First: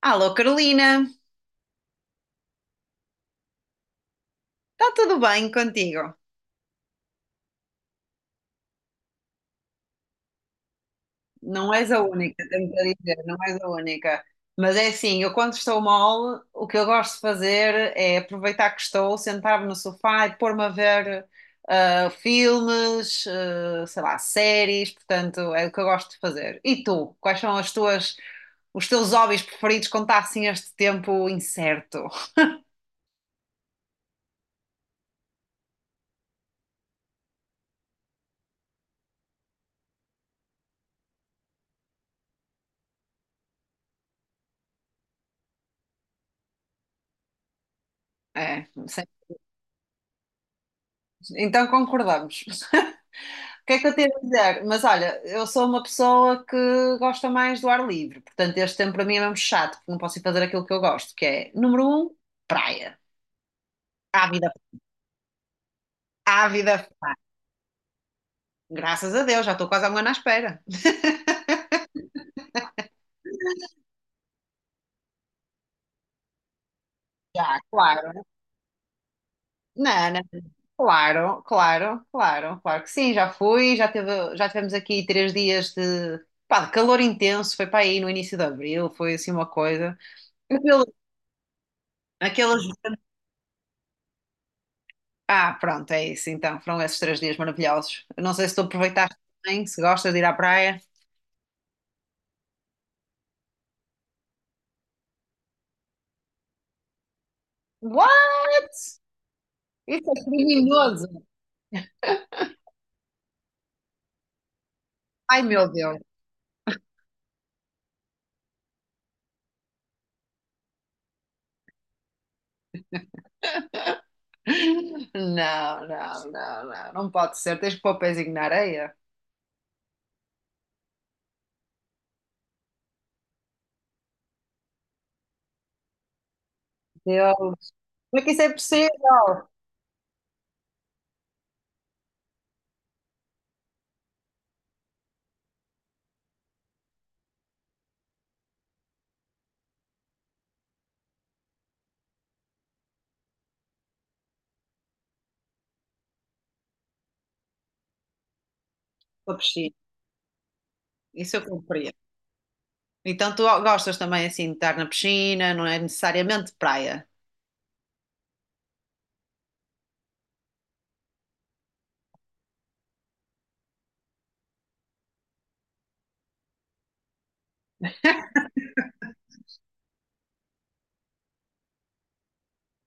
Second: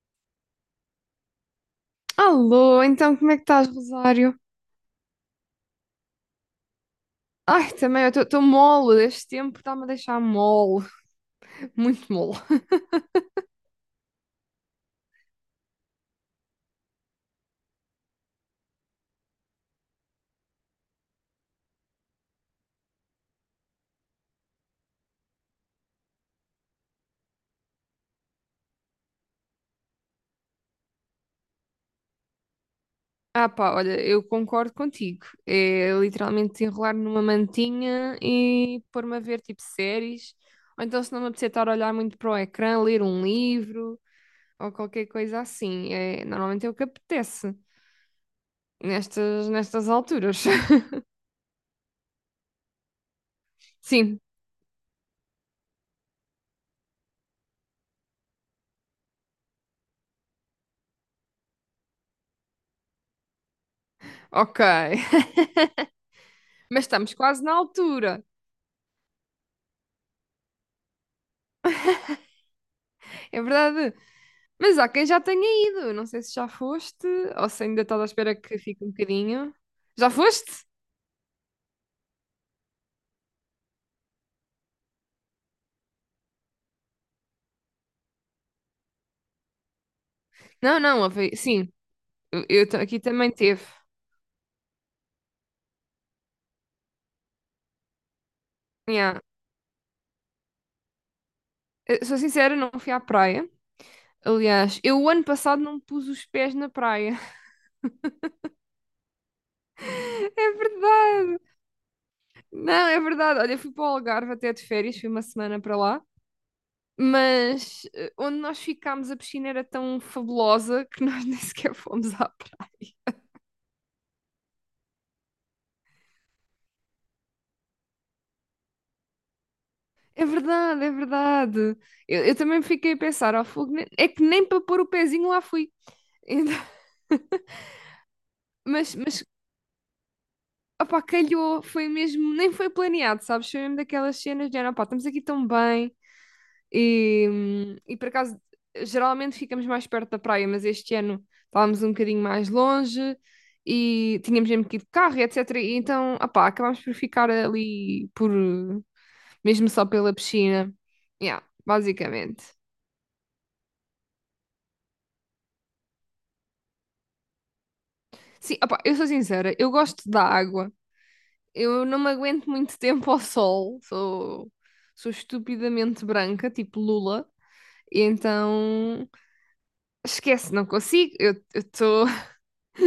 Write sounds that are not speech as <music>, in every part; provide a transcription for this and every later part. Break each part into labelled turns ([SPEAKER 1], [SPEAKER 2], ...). [SPEAKER 1] Alô, Carolina,
[SPEAKER 2] Alô, então como é que estás, Rosário?
[SPEAKER 1] está tudo bem contigo?
[SPEAKER 2] Ai, também, eu estou mole, este tempo está-me a deixar mole,
[SPEAKER 1] Não
[SPEAKER 2] <laughs>
[SPEAKER 1] és a
[SPEAKER 2] muito mole.
[SPEAKER 1] única, tenho que dizer, não és a única. Mas é assim, eu quando estou mal, o que eu gosto de fazer é aproveitar que estou, sentar-me no sofá e pôr-me a ver filmes, sei lá, séries, portanto, é o que eu gosto de fazer. E tu, quais são as tuas, os teus hobbies preferidos quando está assim este tempo incerto?
[SPEAKER 2] Ah pá, olha, eu concordo contigo, é literalmente enrolar numa mantinha e pôr-me a ver tipo séries, ou então se não me apetecer estar a olhar muito para o ecrã, ler um livro, ou qualquer coisa assim, é, normalmente é o que apetece,
[SPEAKER 1] É, sim.
[SPEAKER 2] nestas alturas. <laughs>
[SPEAKER 1] Então concordamos. <laughs> O que é que eu tenho a
[SPEAKER 2] Sim,
[SPEAKER 1] dizer? Mas olha, eu sou uma pessoa que gosta mais do ar livre, portanto, este tempo para mim é mesmo chato, porque não posso ir fazer aquilo que eu gosto, que é, número um, praia. Ávida,
[SPEAKER 2] ok. <laughs> Mas
[SPEAKER 1] ávida,
[SPEAKER 2] estamos quase na altura,
[SPEAKER 1] graças a Deus, já estou quase há um ano à espera.
[SPEAKER 2] é verdade. Mas há quem já tenha ido. Não sei se já foste ou
[SPEAKER 1] Já,
[SPEAKER 2] se ainda estás à
[SPEAKER 1] claro.
[SPEAKER 2] espera que fique um bocadinho. Já
[SPEAKER 1] Não, não.
[SPEAKER 2] foste?
[SPEAKER 1] Claro, claro, claro, claro que sim, já fui, já tivemos aqui três dias de, pá, de calor intenso, foi para aí no início de abril, foi assim uma coisa.
[SPEAKER 2] Não,
[SPEAKER 1] Aquele-
[SPEAKER 2] não, sim. Eu,
[SPEAKER 1] Aqueles,
[SPEAKER 2] eu ta- aqui também teve.
[SPEAKER 1] Pronto, é isso então, foram esses três dias maravilhosos. Eu não sei se tu aproveitaste
[SPEAKER 2] Yeah.
[SPEAKER 1] bem, se gostas de ir à praia.
[SPEAKER 2] Eu sou sincera, não fui à praia. Aliás, eu o ano passado não pus os pés na praia.
[SPEAKER 1] What? Isso é
[SPEAKER 2] <laughs> É
[SPEAKER 1] criminoso!
[SPEAKER 2] verdade. Não, é verdade. Olha, eu fui para o Algarve até de férias, fui uma
[SPEAKER 1] Ai
[SPEAKER 2] semana
[SPEAKER 1] meu
[SPEAKER 2] para
[SPEAKER 1] Deus!
[SPEAKER 2] lá. Mas onde nós ficámos, a piscina era tão fabulosa que nós <laughs> nem sequer fomos à
[SPEAKER 1] Não, não, não, não, não pode ser, tens que pôr o pezinho na areia.
[SPEAKER 2] É verdade, é verdade. Eu também fiquei a pensar, ao fogo, é que nem para pôr o pezinho lá fui. Então, <laughs>
[SPEAKER 1] Deus, como é que isso é possível?
[SPEAKER 2] mas, opá, calhou, foi mesmo, nem foi planeado, sabes? Foi mesmo daquelas cenas de, opá, estamos aqui tão bem e por acaso, geralmente ficamos mais perto da praia, mas este ano estávamos um bocadinho mais longe e tínhamos mesmo que ir de carro, e etc. E então, opá, acabámos por ficar ali por,
[SPEAKER 1] Estou a
[SPEAKER 2] mesmo
[SPEAKER 1] piscina.
[SPEAKER 2] só pela piscina.
[SPEAKER 1] Isso eu
[SPEAKER 2] Yeah,
[SPEAKER 1] compreendo.
[SPEAKER 2] basicamente.
[SPEAKER 1] Então tu gostas também assim de estar na piscina, não é necessariamente praia.
[SPEAKER 2] Sim, opá, eu sou sincera, eu gosto da água. Eu não me aguento muito tempo ao sol. Sou estupidamente branca, tipo Lula. E então, esquece, não consigo. Eu estou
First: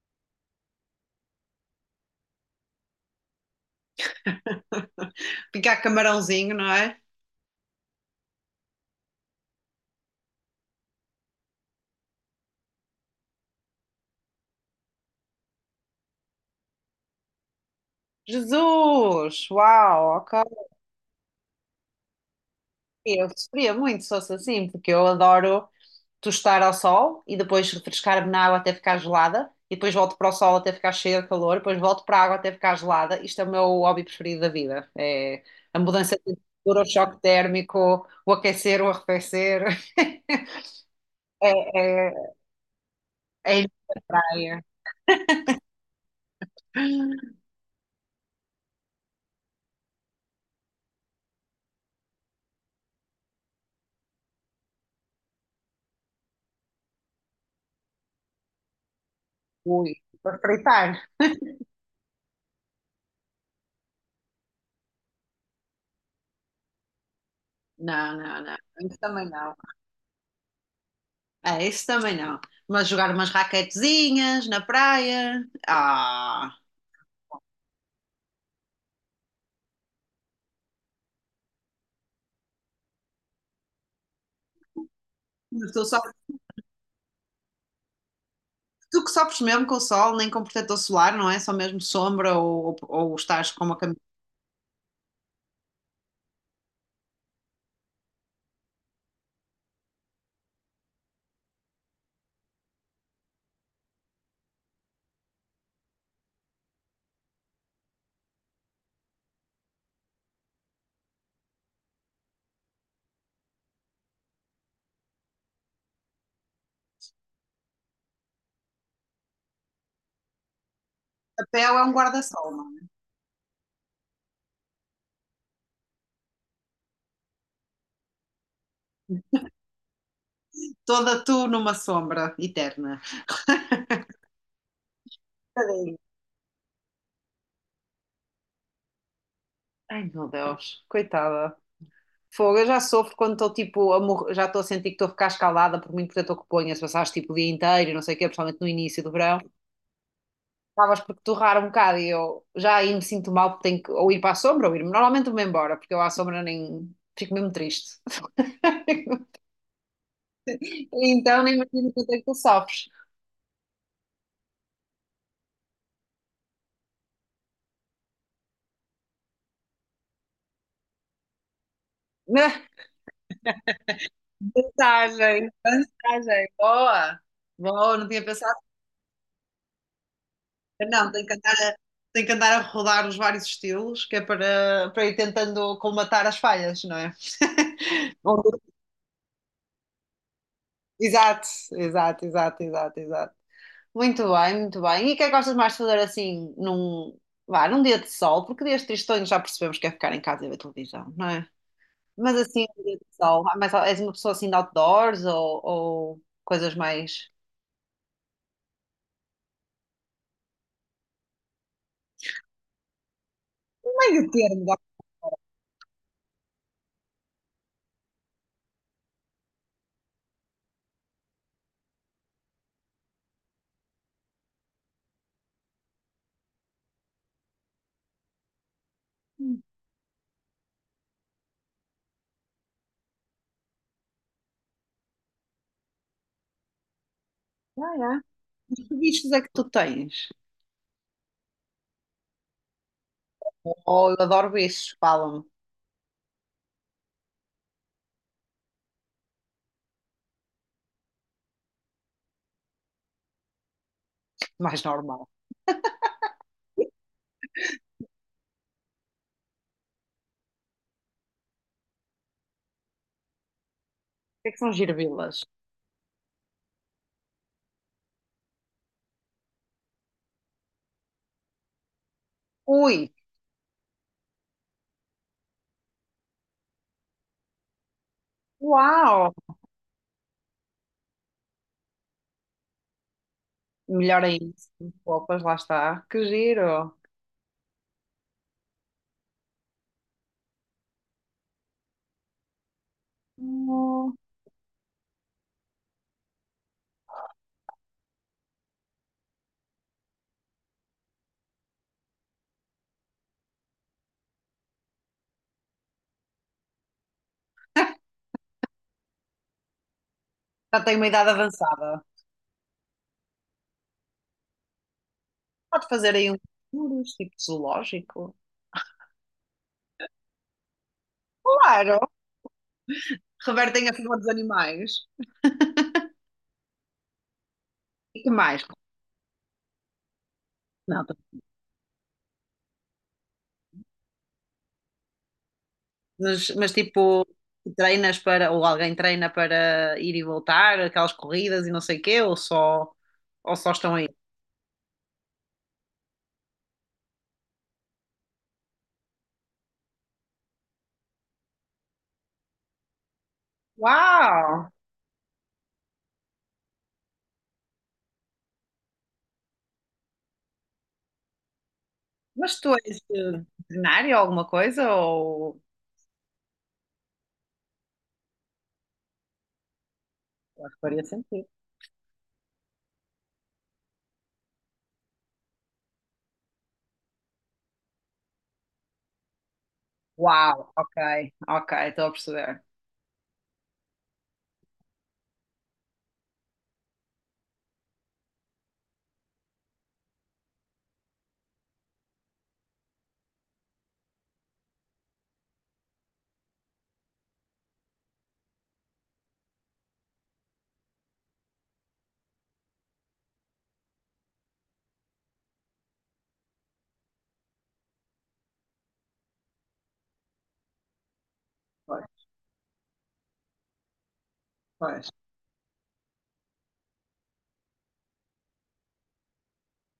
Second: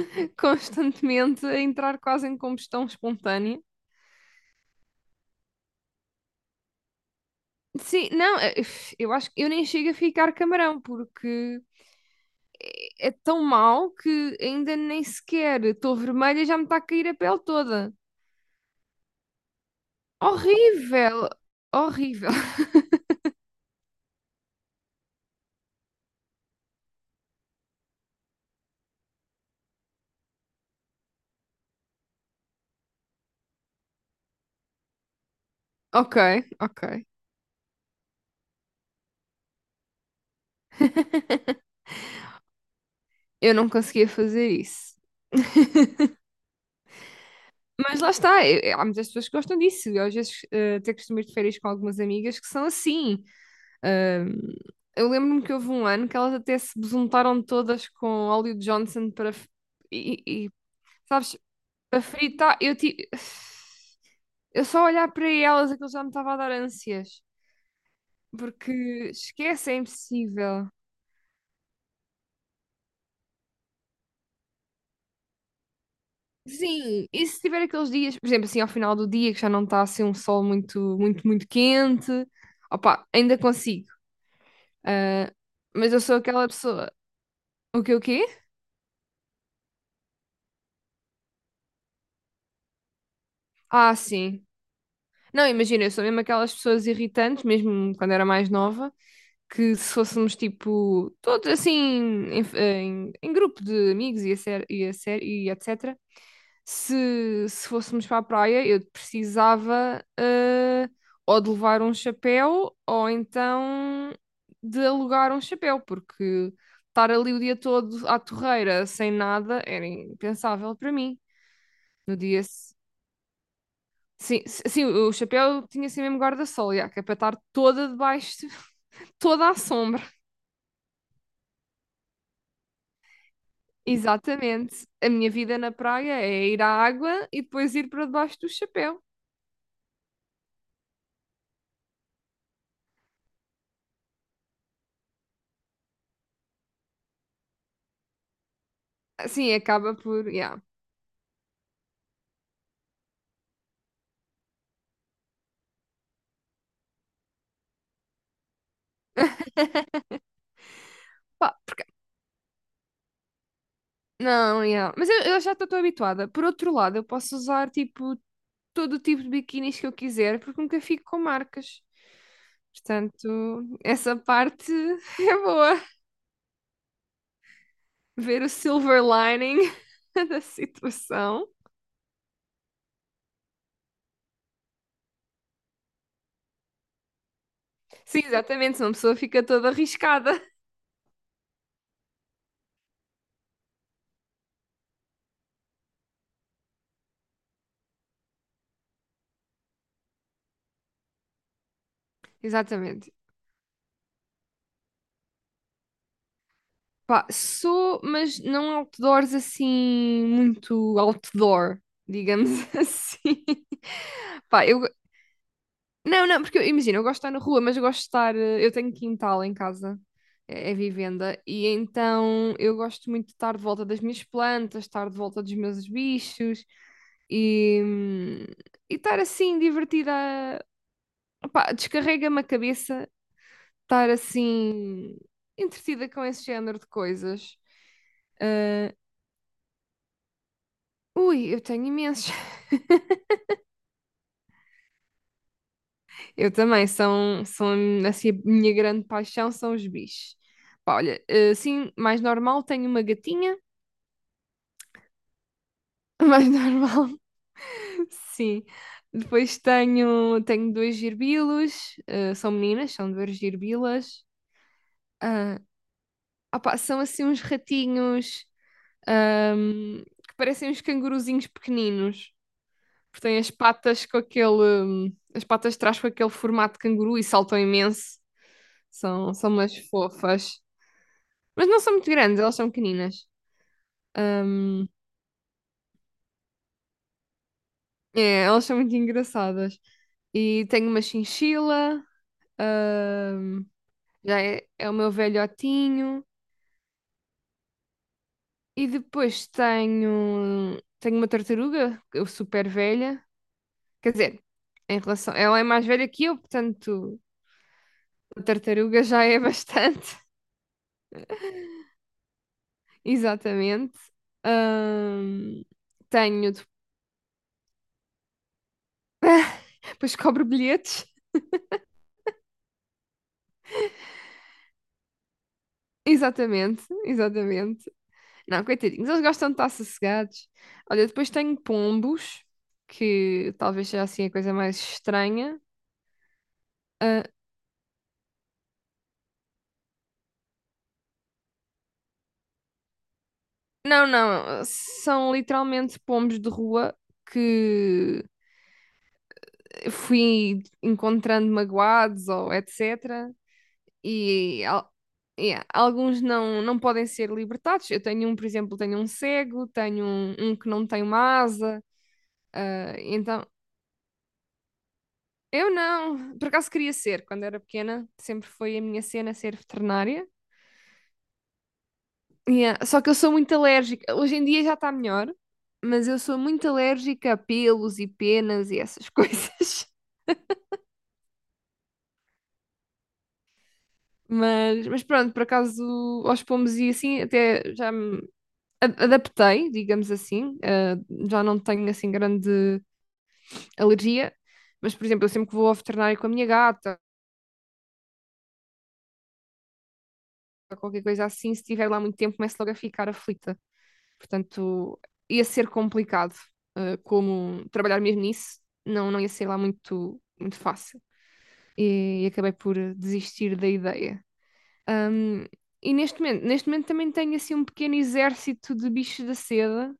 [SPEAKER 2] <laughs> constantemente a entrar quase em combustão espontânea.
[SPEAKER 1] Picar camarãozinho, não é?
[SPEAKER 2] Sim, não, eu acho que eu nem chego a ficar camarão, porque é tão mau que ainda nem sequer estou vermelha e já me está a cair a pele toda.
[SPEAKER 1] Jesus! Uau, ok.
[SPEAKER 2] Horrível, horrível. <laughs>
[SPEAKER 1] Eu sofria muito se fosse assim, porque eu adoro tostar ao sol e depois refrescar-me na água até ficar gelada, e depois volto para o sol até ficar cheia de calor, depois volto para a água até ficar gelada. Isto é o meu hobby preferido da vida. É a mudança
[SPEAKER 2] Ok,
[SPEAKER 1] de temperatura, o
[SPEAKER 2] ok.
[SPEAKER 1] choque térmico, o aquecer, o arrefecer. <laughs>
[SPEAKER 2] <laughs>
[SPEAKER 1] É, é,
[SPEAKER 2] Eu
[SPEAKER 1] É
[SPEAKER 2] não
[SPEAKER 1] ir para
[SPEAKER 2] conseguia
[SPEAKER 1] a
[SPEAKER 2] fazer
[SPEAKER 1] praia.
[SPEAKER 2] isso. <laughs> Mas lá está, há muitas pessoas que gostam disso. Eu às vezes até costumo ir de férias com algumas amigas que são assim. Ahm, eu lembro-me que houve um ano que elas até se besuntaram todas com óleo de Johnson
[SPEAKER 1] Ui,
[SPEAKER 2] e,
[SPEAKER 1] para
[SPEAKER 2] e- e,
[SPEAKER 1] fritar.
[SPEAKER 2] sabes, para fritar. <sighs> Eu só olhar para elas aquilo já me estava a dar ânsias,
[SPEAKER 1] Não, não, não.
[SPEAKER 2] porque
[SPEAKER 1] Isso também não.
[SPEAKER 2] esquece, é impossível.
[SPEAKER 1] É, isso também não. Mas jogar umas raquetezinhas na praia.
[SPEAKER 2] Sim, e se tiver aqueles dias, por exemplo, assim, ao final do dia, que já não está assim um sol muito, muito, muito quente, opá, ainda consigo. Ah,
[SPEAKER 1] Mas tu,
[SPEAKER 2] mas eu
[SPEAKER 1] sofres,
[SPEAKER 2] sou aquela pessoa. O que o quê?
[SPEAKER 1] Tu que sofres mesmo com o sol, nem com protetor solar, não é? Só mesmo sombra ou, ou estás com uma
[SPEAKER 2] Ah,
[SPEAKER 1] camisa
[SPEAKER 2] sim. Não, imagina, eu sou mesmo aquelas pessoas irritantes, mesmo quando era mais nova, que se fôssemos tipo, todos assim, em grupo de amigos e etc., se fôssemos para a praia, eu precisava ou de levar um chapéu ou então de alugar um chapéu, porque estar ali o dia todo à torreira sem nada era impensável para mim.
[SPEAKER 1] de papel, é um
[SPEAKER 2] No dia,
[SPEAKER 1] guarda-sol, não é?
[SPEAKER 2] Sim, o chapéu tinha assim mesmo guarda-sol, já, que é para estar toda debaixo, <laughs> toda à sombra.
[SPEAKER 1] Toda tu numa sombra eterna.
[SPEAKER 2] Exatamente. A minha vida na
[SPEAKER 1] Tadinha.
[SPEAKER 2] praia é ir à água e depois ir para debaixo do chapéu.
[SPEAKER 1] Ai, meu Deus, coitada. Fogo, eu já sofro quando estou tipo, a morrer- já estou a sentir que estou a ficar escalada por muito protetor que ponha, se passares tipo o dia inteiro, e não sei o quê, principalmente no início do verão.
[SPEAKER 2] Assim acaba por, já.
[SPEAKER 1] Acabas por torrar um bocado e eu já aí me sinto mal porque tenho que ou ir para a sombra ou ir-me. Normalmente vou-me embora, porque eu à sombra nem fico mesmo triste. <laughs> Então nem
[SPEAKER 2] Pá,
[SPEAKER 1] imagino quanto é que tu sofres.
[SPEAKER 2] não, já. Mas eu já estou habituada. Por outro lado, eu posso usar tipo todo o tipo de biquinis que eu quiser, porque nunca fico com marcas.
[SPEAKER 1] <laughs>
[SPEAKER 2] Portanto, essa parte <laughs> é
[SPEAKER 1] Vantagem,
[SPEAKER 2] boa.
[SPEAKER 1] vantagem, boa, boa, não tinha
[SPEAKER 2] Ver o
[SPEAKER 1] pensado,
[SPEAKER 2] silver lining <laughs> da
[SPEAKER 1] não,
[SPEAKER 2] situação.
[SPEAKER 1] tenho que andar a rodar os vários estilos, que é para, para ir tentando colmatar as falhas, não é?
[SPEAKER 2] Sim,
[SPEAKER 1] <laughs> Bom,
[SPEAKER 2] exatamente, senão a pessoa fica toda arriscada.
[SPEAKER 1] exato, exato, exato, exato, exato. Muito bem, muito bem. E o que é que gostas mais de fazer assim vá, num dia de sol? Porque dias tristonhos já percebemos que é ficar em casa e ver televisão, não é? Mas assim, um dia de
[SPEAKER 2] Exatamente.
[SPEAKER 1] sol, és uma pessoa assim de outdoors ou coisas
[SPEAKER 2] Pá,
[SPEAKER 1] mais.
[SPEAKER 2] sou, mas não outdoors assim, muito outdoor, digamos <laughs> assim.
[SPEAKER 1] Meio
[SPEAKER 2] Pá,
[SPEAKER 1] termo, vá.
[SPEAKER 2] eu. Não, não, porque imagina, eu gosto de estar na rua, mas eu gosto de estar. Eu tenho quintal em casa, é vivenda, e então eu gosto muito de estar de volta das minhas plantas, estar de volta dos meus bichos e, hum, e estar assim divertida. Opá, descarrega-me a cabeça estar assim entretida com esse género de coisas.
[SPEAKER 1] É.
[SPEAKER 2] Ah,
[SPEAKER 1] Que bichos é que tu tens?
[SPEAKER 2] ui, eu tenho imensos. <laughs>
[SPEAKER 1] Oh, eu adoro bichos, falam-me.
[SPEAKER 2] Eu também, são assim, a minha grande paixão são os bichos. Pá, olha, assim, mais normal, tenho uma gatinha,
[SPEAKER 1] Mais normal. O
[SPEAKER 2] <laughs> mais normal, <laughs> sim. Depois tenho dois girbilos, são meninas, são duas girbilas.
[SPEAKER 1] que é que são girbilas?
[SPEAKER 2] Ah, opá, são assim uns ratinhos, que parecem uns canguruzinhos pequeninos.
[SPEAKER 1] Ui,
[SPEAKER 2] Porque tem as patas com as patas de trás com aquele formato de canguru e saltam imenso. São,
[SPEAKER 1] uau!
[SPEAKER 2] são umas fofas. Mas não são muito grandes, elas são pequeninas.
[SPEAKER 1] Melhor ainda. Opas, lá está. Que giro.
[SPEAKER 2] É, elas são muito engraçadas. E tenho uma chinchila, hum,
[SPEAKER 1] Oh,
[SPEAKER 2] já é o meu velhotinho. E depois tenho uma tartaruga, eu super velha. Quer dizer, em relação, ela é mais velha que eu, portanto, a tartaruga já é <laughs> bastante.
[SPEAKER 1] já tenho uma idade avançada.
[SPEAKER 2] Exatamente. Ahm,
[SPEAKER 1] Pode fazer aí uns
[SPEAKER 2] tenho.
[SPEAKER 1] tours, tipo zoológico.
[SPEAKER 2] Depois cobro bilhetes.
[SPEAKER 1] Claro, revertem a favor dos animais.
[SPEAKER 2] Exatamente, exatamente.
[SPEAKER 1] E que mais?
[SPEAKER 2] Não, coitadinhos, eles gostam de estar sossegados.
[SPEAKER 1] Não,
[SPEAKER 2] Olha, depois tenho pombos, que talvez seja assim a coisa mais estranha.
[SPEAKER 1] mas
[SPEAKER 2] Ah,
[SPEAKER 1] tipo, treinas para, ou alguém treina para ir e voltar, aquelas corridas e não sei o quê, ou só estão aí.
[SPEAKER 2] não, não, são literalmente pombos de rua que fui encontrando magoados ou etc.
[SPEAKER 1] Uau!
[SPEAKER 2] e, al- e alguns não, não podem ser libertados. Eu tenho um, por exemplo, tenho um cego, tenho um que não tem uma asa.
[SPEAKER 1] Mas tu és
[SPEAKER 2] Então,
[SPEAKER 1] veterinário ou alguma coisa? Ou
[SPEAKER 2] eu não. Por acaso queria ser, quando era pequena, sempre foi a minha cena ser veterinária.
[SPEAKER 1] eu acho que faria sentido.
[SPEAKER 2] E, só que eu sou muito alérgica. Hoje em dia já está melhor, mas eu sou muito alérgica a pelos e penas e essas <laughs> coisas.
[SPEAKER 1] Uau, ok, ok, estou a perceber.
[SPEAKER 2] Mas, pronto, por acaso aos pombos e assim até já me adaptei, digamos assim. Já não tenho assim grande alergia, mas, por exemplo, eu sempre que vou ao veterinário com a minha gata, ou qualquer coisa assim, se estiver lá muito tempo, começo logo a ficar aflita. Portanto, ia ser complicado, como trabalhar mesmo nisso, não, não ia ser lá muito, muito fácil.
[SPEAKER 1] Pois,
[SPEAKER 2] E acabei por desistir da ideia.
[SPEAKER 1] pois.
[SPEAKER 2] Ahm, e neste momento também tenho assim um pequeno exército de bichos da seda,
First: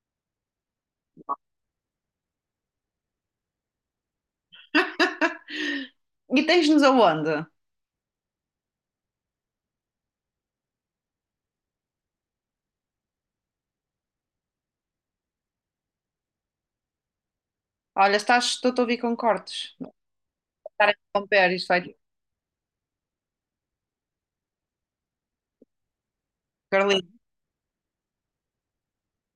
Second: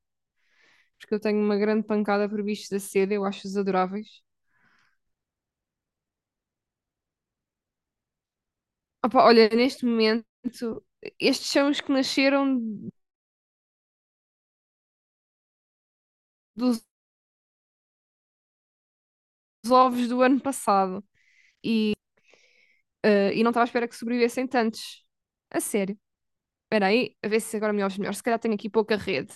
[SPEAKER 2] porque eu tenho uma grande pancada por bichos da seda, eu acho-os adoráveis.
[SPEAKER 1] <laughs> E tens-nos aonde?
[SPEAKER 2] Opa, olha, neste momento, estes são os que nasceram dos
[SPEAKER 1] Olha, estás, estou a ouvir com cortes.
[SPEAKER 2] os ovos do ano
[SPEAKER 1] Estar a
[SPEAKER 2] passado.
[SPEAKER 1] interromper isto vai.
[SPEAKER 2] Ah, e não estava à espera que sobrevivessem tantos. A sério. Espera
[SPEAKER 1] Carlinhos,
[SPEAKER 2] aí, a ver se agora me ouves melhor. Se calhar tenho aqui pouca rede.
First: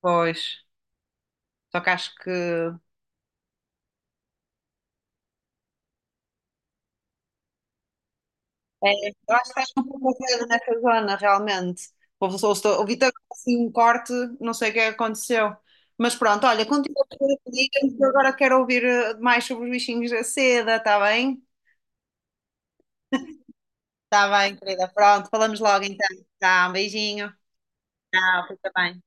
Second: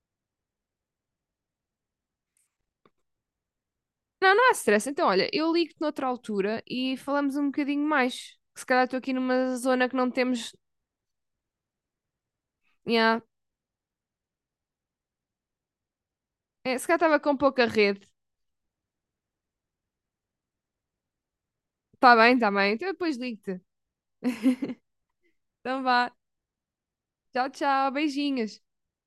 [SPEAKER 1] pois. Só que acho que. É,
[SPEAKER 2] Não, não há stress. Então, olha, eu ligo-te noutra altura e falamos um bocadinho mais. Que se calhar estou aqui
[SPEAKER 1] eu acho
[SPEAKER 2] numa
[SPEAKER 1] que estás com
[SPEAKER 2] zona que não
[SPEAKER 1] pouco dedo
[SPEAKER 2] temos.
[SPEAKER 1] nessa zona, realmente. O Vitor,
[SPEAKER 2] Nhá.
[SPEAKER 1] assim, um corte, não sei o que aconteceu. Mas pronto, olha,
[SPEAKER 2] É, se calhar
[SPEAKER 1] continua a
[SPEAKER 2] estava com
[SPEAKER 1] diga-me que
[SPEAKER 2] pouca
[SPEAKER 1] digas,
[SPEAKER 2] rede.
[SPEAKER 1] que eu agora quero ouvir mais sobre os bichinhos da seda, está bem?
[SPEAKER 2] Está bem, está bem. Então eu depois ligo-te.
[SPEAKER 1] Está bem,
[SPEAKER 2] <laughs>
[SPEAKER 1] querida. Pronto, falamos
[SPEAKER 2] Então
[SPEAKER 1] logo
[SPEAKER 2] vá.
[SPEAKER 1] então. Tá, um beijinho.
[SPEAKER 2] Tchau, tchau.
[SPEAKER 1] Tchau,
[SPEAKER 2] Beijinhos.
[SPEAKER 1] fica bem.